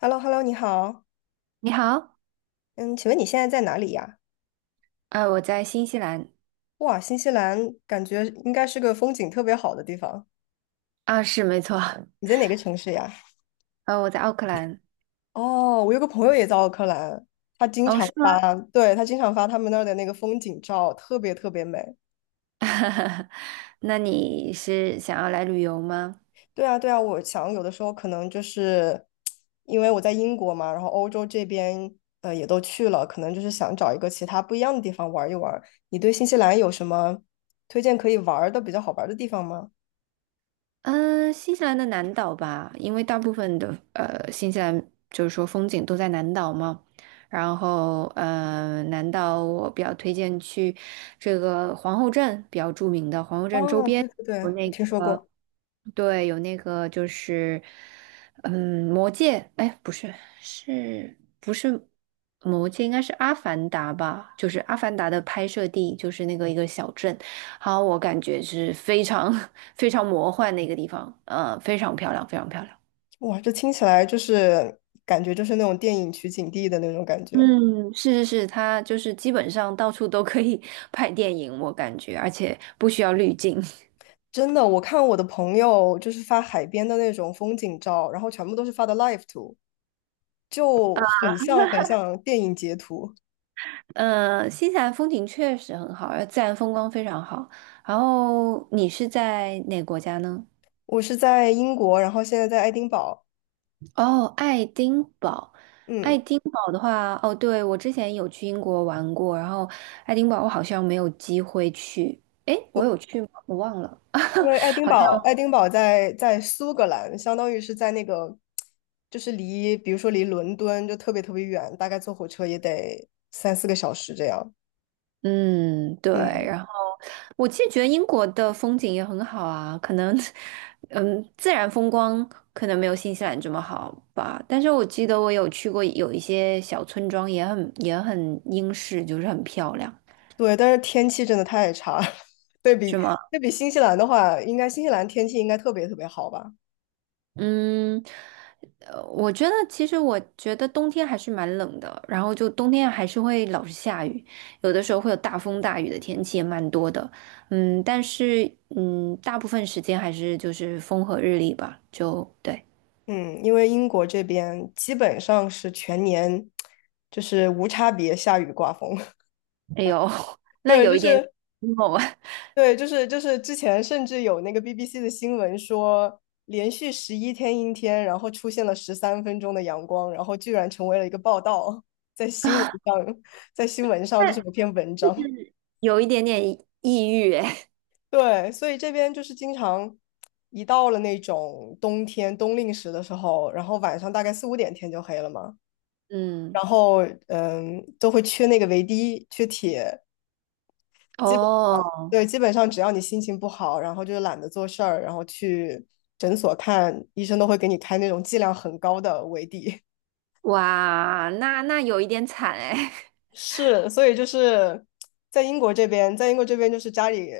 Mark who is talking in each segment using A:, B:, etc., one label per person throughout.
A: h e l l o h e l l o 你好。
B: 你好，
A: 嗯，请问你现在在哪里呀？
B: 我在新西兰。
A: 哇，新西兰感觉应该是个风景特别好的地方。
B: 啊，是没错。
A: 你在哪个城市呀？
B: 我在奥克兰。
A: 哦，我有个朋友也在奥克兰，他经
B: 哦，
A: 常
B: 是吗？
A: 发，对，他经常发他们那儿的那个风景照，特别特别美。
B: 那你是想要来旅游吗？
A: 对啊，对啊，我想有的时候可能就是因为我在英国嘛，然后欧洲这边也都去了，可能就是想找一个其他不一样的地方玩一玩。你对新西兰有什么推荐可以玩儿的比较好玩儿的地方吗？
B: 嗯，新西兰的南岛吧，因为大部分的新西兰就是说风景都在南岛嘛，然后南岛我比较推荐去这个皇后镇，比较著名的皇后镇周
A: 哦，
B: 边
A: 对对
B: 有
A: 对，我
B: 那
A: 听说
B: 个，
A: 过。
B: 对，有那个就是魔界，哎不是，是不是魔界？应该是阿凡达吧，就是阿凡达的拍摄地就是那个一个小镇。好，我感觉是非常 非常魔幻的一个地方，非常漂亮，非常漂亮。
A: 哇，这听起来就是感觉就是那种电影取景地的那种感觉。
B: 嗯，是是是，它就是基本上到处都可以 拍电影，我感觉，而且不需要滤镜。
A: 真的，我看我的朋友就是发海边的那种风景照，然后全部都是发的 live 图，就很像很像电影截图。
B: 新西兰风景确实很好，而自然风光非常好。然后你是在哪个国家呢？
A: 我是在英国，然后现在在爱丁堡，
B: 哦，爱丁堡，爱
A: 嗯，
B: 丁堡的话，哦，对，我之前有去英国玩过，然后爱丁堡我好像没有机会去，诶，我有
A: 就
B: 去吗？我忘了，
A: 因为爱 丁
B: 好像，
A: 堡，爱丁堡在苏格兰，相当于是在那个，就是离，比如说离伦敦就特别特别远，大概坐火车也得三四个小时这样。
B: 嗯，对，然
A: 嗯。
B: 后我其实觉得英国的风景也很好啊，可能，嗯，自然风光可能没有新西兰这么好吧，但是我记得我有去过有一些小村庄，也很也很英式，就是很漂亮。
A: 对，但是天气真的太差了，对比
B: 是吗？
A: 对比新西兰的话，应该新西兰天气应该特别特别好吧？
B: 嗯，我觉得其实我觉得冬天还是蛮冷的，然后就冬天还是会老是下雨，有的时候会有大风大雨的天气也蛮多的，嗯，但是大部分时间还是就是风和日丽吧，就对，
A: 嗯，因为英国这边基本上是全年就是无差别下雨刮风，
B: 哎呦，那
A: 对，
B: 有
A: 就
B: 一点，
A: 是
B: emo 哦，
A: 对，就是就是之前甚至有那个 BBC 的新闻说，连续11天阴天，然后出现了13分钟的阳光，然后居然成为了一个报道，在新闻上，在新闻上就是 有篇文章。
B: 有一点点抑郁，哎，
A: 对，所以这边就是经常一到了那种冬天冬令时的时候，然后晚上大概4、5点天就黑了嘛，
B: 嗯，
A: 然后嗯，都会缺那个维 D，缺铁。
B: 哦，
A: 对，基本上只要你心情不好，然后就懒得做事儿，然后去诊所看医生，都会给你开那种剂量很高的维 D
B: 哇，那有一点惨哎。
A: 是，所以就是在英国这边就是家里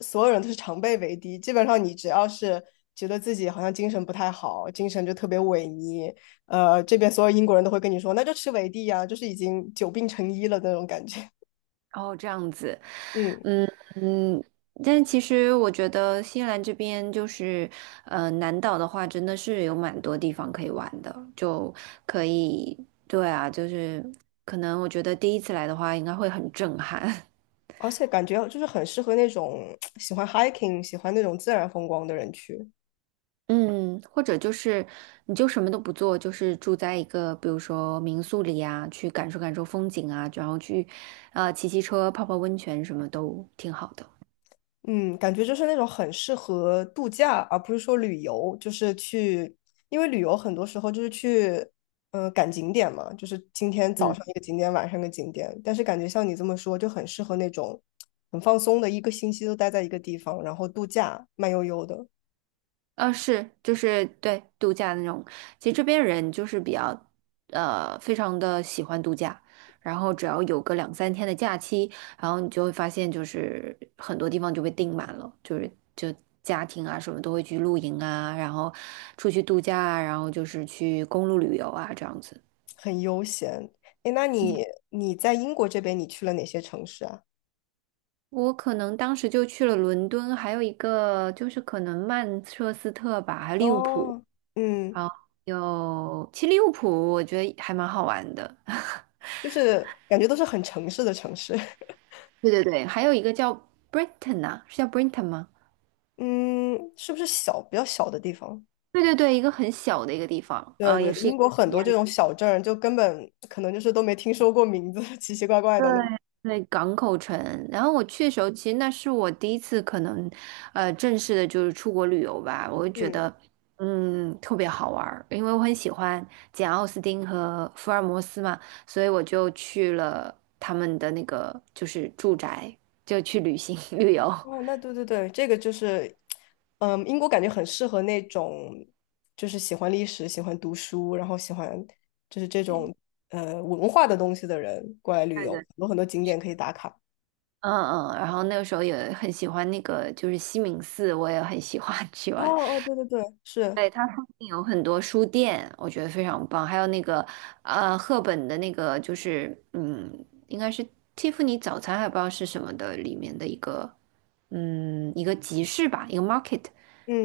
A: 所有人都是常备维 D，基本上你只要是觉得自己好像精神不太好，精神就特别萎靡，这边所有英国人都会跟你说，那就吃维 D 呀，就是已经久病成医了那种感觉。
B: 哦，这样子，
A: 嗯，
B: 嗯嗯，但其实我觉得新西兰这边就是，南岛的话真的是有蛮多地方可以玩的，就可以，对啊，就是可能我觉得第一次来的话应该会很震撼，
A: 而且感觉就是很适合那种喜欢 hiking、喜欢那种自然风光的人去。
B: 嗯，或者就是你就什么都不做，就是住在一个比如说民宿里啊，去感受感受风景啊，然后去，骑骑车、泡泡温泉什么都挺好的。
A: 嗯，感觉就是那种很适合度假，而不是说旅游，就是去，因为旅游很多时候就是去，赶景点嘛，就是今天早
B: 嗯。
A: 上一个景点，晚上一个景点。但是感觉像你这么说，就很适合那种很放松的，一个星期都待在一个地方，然后度假，慢悠悠的，
B: 啊，是，就是对度假那种。其实这边人就是比较，非常的喜欢度假。然后只要有个两三天的假期，然后你就会发现，就是很多地方就被订满了，就是家庭啊什么都会去露营啊，然后出去度假啊，然后就是去公路旅游啊这样子。
A: 很悠闲。诶，那你在英国这边，你去了哪些城市啊？
B: 我可能当时就去了伦敦，还有一个就是可能曼彻斯特吧，还有利物浦。
A: 哦，嗯，
B: 好，有，其实利物浦我觉得还蛮好玩的。
A: 就是感觉都是很城市的城市，
B: 对对对，还有一个叫 Brighton 啊，是叫 Brighton 吗？
A: 嗯，是不是小，比较小的地方？
B: 对对对，一个很小的一个地方，
A: 对对，
B: 也是一
A: 英
B: 个
A: 国
B: 海
A: 很多这
B: 边，
A: 种小镇儿就根本可能就是都没听说过名字，奇奇怪怪
B: 对
A: 的那种。
B: 对，港口城。然后我去的时候，其实那是我第一次可能，正式的就是出国旅游吧，我就觉
A: 嗯，
B: 得，嗯，特别好玩儿，因为我很喜欢简奥斯汀和福尔摩斯嘛，所以我就去了他们的那个就是住宅，就去旅行 旅游。
A: 哦，那对对对，这个就是，嗯，英国感觉很适合那种，就是喜欢历史、喜欢读书，然后喜欢就是这
B: 对
A: 种文化的东西的人过来旅游，
B: 的，
A: 有很多景点可以打卡。
B: 嗯嗯，然后那个时候也很喜欢那个，就是西敏寺，我也很喜欢 去
A: 哦
B: 玩。
A: 哦，对对对，是，
B: 对，它附近有很多书店，我觉得非常棒。还有那个，赫本的那个，就是嗯，应该是蒂芙尼早餐，还不知道是什么的里面的一个，嗯，一个集市吧，一个 market，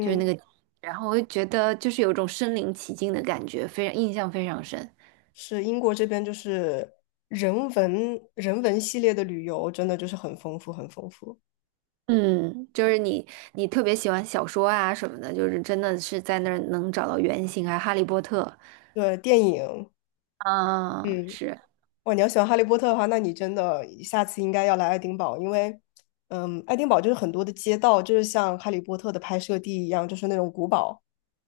B: 就是那个。然后我就觉得就是有一种身临其境的感觉，非常印象非常深。
A: 是英国这边就是人文系列的旅游，真的就是很丰富，很丰富。
B: 嗯，就是你，你特别喜欢小说啊什么的，就是真的是在那儿能找到原型啊，《哈利波特》
A: 对，电影，
B: 啊，
A: 嗯。
B: 是，
A: 哇，你要喜欢哈利波特的话，那你真的下次应该要来爱丁堡，因为，嗯，爱丁堡就是很多的街道，就是像哈利波特的拍摄地一样，就是那种古堡、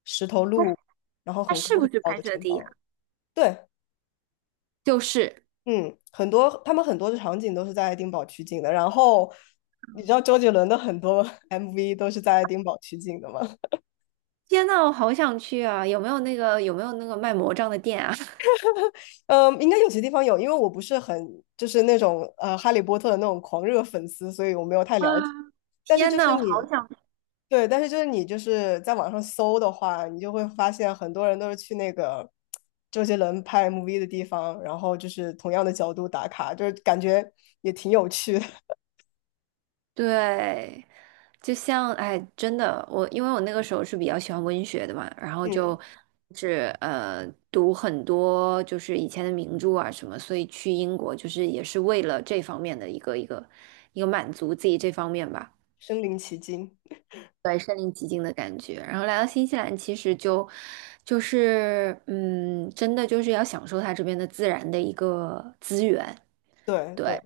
A: 石头
B: 它
A: 路，然后
B: 它
A: 很
B: 是
A: 高
B: 不
A: 很
B: 是
A: 高
B: 拍
A: 的
B: 摄
A: 城
B: 地呀、
A: 堡。对，
B: 就是，
A: 嗯，他们很多的场景都是在爱丁堡取景的。然后，你知道周杰伦的很多 MV 都是在爱丁堡取景的吗？
B: 天呐，我好想去啊！有没有那个有没有那个卖魔杖的店啊？
A: 嗯，应该有些地方有，因为我不是很就是那种哈利波特的那种狂热粉丝，所以我没有太了解。但是
B: 天
A: 就是
B: 呐，我好
A: 你。
B: 想
A: 对，但是就是你就是在网上搜的话，你就会发现很多人都是去那个周杰伦拍 MV 的地方，然后就是同样的角度打卡，就是感觉也挺有趣的。
B: 对，就像哎，真的，我因为我那个时候是比较喜欢文学的嘛，然后
A: 嗯，
B: 就是读很多就是以前的名著啊什么，所以去英国就是也是为了这方面的一个满足自己这方面吧
A: 身临其境。
B: 感觉。然后来到新西兰，其实就就是真的就是要享受它这边的自然的一个资源，
A: 对
B: 对。
A: 对。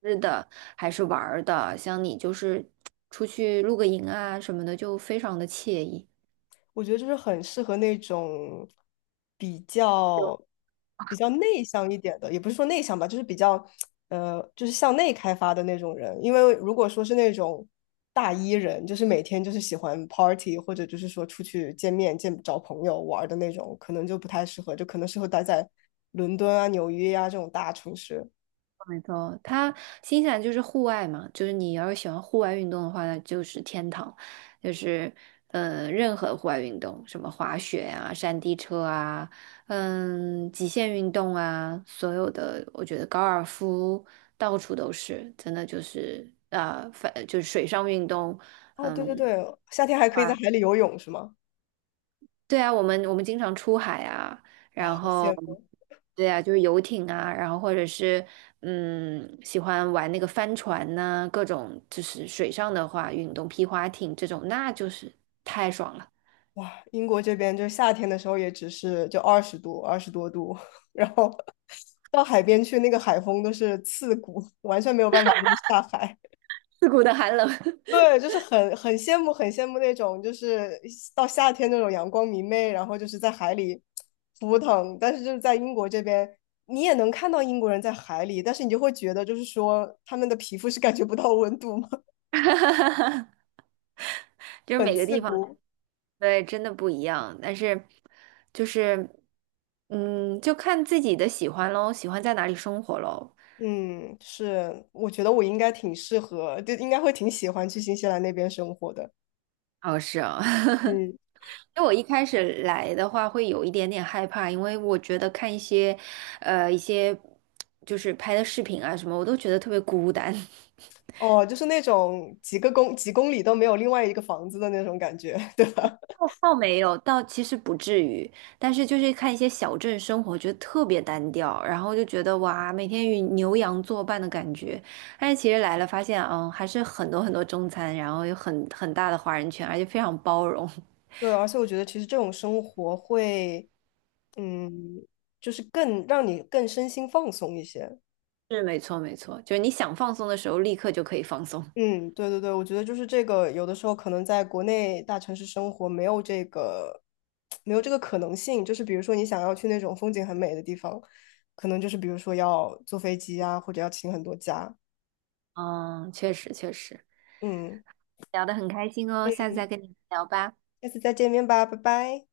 B: 吃的还是玩儿的，像你就是出去露个营啊什么的，就非常的惬意。
A: 我觉得就是很适合那种比较比较内向一点的，也不是说内向吧，就是比较就是向内开发的那种人。因为如果说是那种大 E 人，就是每天就是喜欢 party 或者就是说出去见面、见找朋友玩儿的那种，可能就不太适合，就可能适合待在伦敦啊、纽约啊这种大城市。
B: 没错，它新西兰就是户外嘛，就是你要是喜欢户外运动的话，那就是天堂，就是任何户外运动，什么滑雪啊、山地车啊，嗯，极限运动啊，所有的，我觉得高尔夫到处都是，真的就是就是水上运动。
A: 哦，对对
B: 嗯
A: 对，夏天还可以在海
B: 啊。
A: 里游泳，是吗？
B: 对啊，我们经常出海啊，然
A: 好羡
B: 后
A: 慕。
B: 对啊，就是游艇啊，然后或者是嗯，喜欢玩那个帆船呐、各种就是水上的话，运动皮划艇这种，那就是太爽了。
A: 哇，英国这边就夏天的时候也只是就20度、20多度，然后到海边去，那个海风都是刺骨，完全没有办法就是下海。
B: 刺骨的寒冷，
A: 对，就是很羡慕那种就是到夏天那种阳光明媚，然后就是在海里扑腾。但是就是在英国这边，你也能看到英国人在海里，但是你就会觉得就是说他们的皮肤是感觉不到温度吗？
B: 就是
A: 很
B: 每个
A: 刺
B: 地方
A: 骨。
B: 对真的不一样，但是就是就看自己的喜欢喽，喜欢在哪里生活喽。
A: 嗯，是，我觉得我应该挺适合，就应该会挺喜欢去新西兰那边生活的。
B: 哦，是啊。
A: 嗯，
B: 因为我一开始来的话会有一点点害怕，因为我觉得看一些，一些就是拍的视频啊什么，我都觉得特别孤单。
A: 哦，就是那种几公里都没有另外一个房子的那种感觉，对吧？
B: 倒没有，倒其实不至于，但是就是看一些小镇生活，觉得特别单调，然后就觉得哇，每天与牛羊作伴的感觉。但是其实来了，发现嗯，还是很多很多中餐，然后有很大的华人圈，而且非常包容。
A: 对，而且我觉得其实这种生活会，嗯，就是更让你更身心放松一些。
B: 是，没错，没错，就是你想放松的时候，立刻就可以放松。
A: 嗯，对对对，我觉得就是这个，有的时候可能在国内大城市生活没有这个，没有这个可能性。就是比如说你想要去那种风景很美的地方，可能就是比如说要坐飞机啊，或者要请很多假。
B: 嗯，确实，确实。
A: 嗯，
B: 聊得很开心哦，下次
A: 嗯，
B: 再跟你聊吧，
A: 下次再见面吧，拜拜。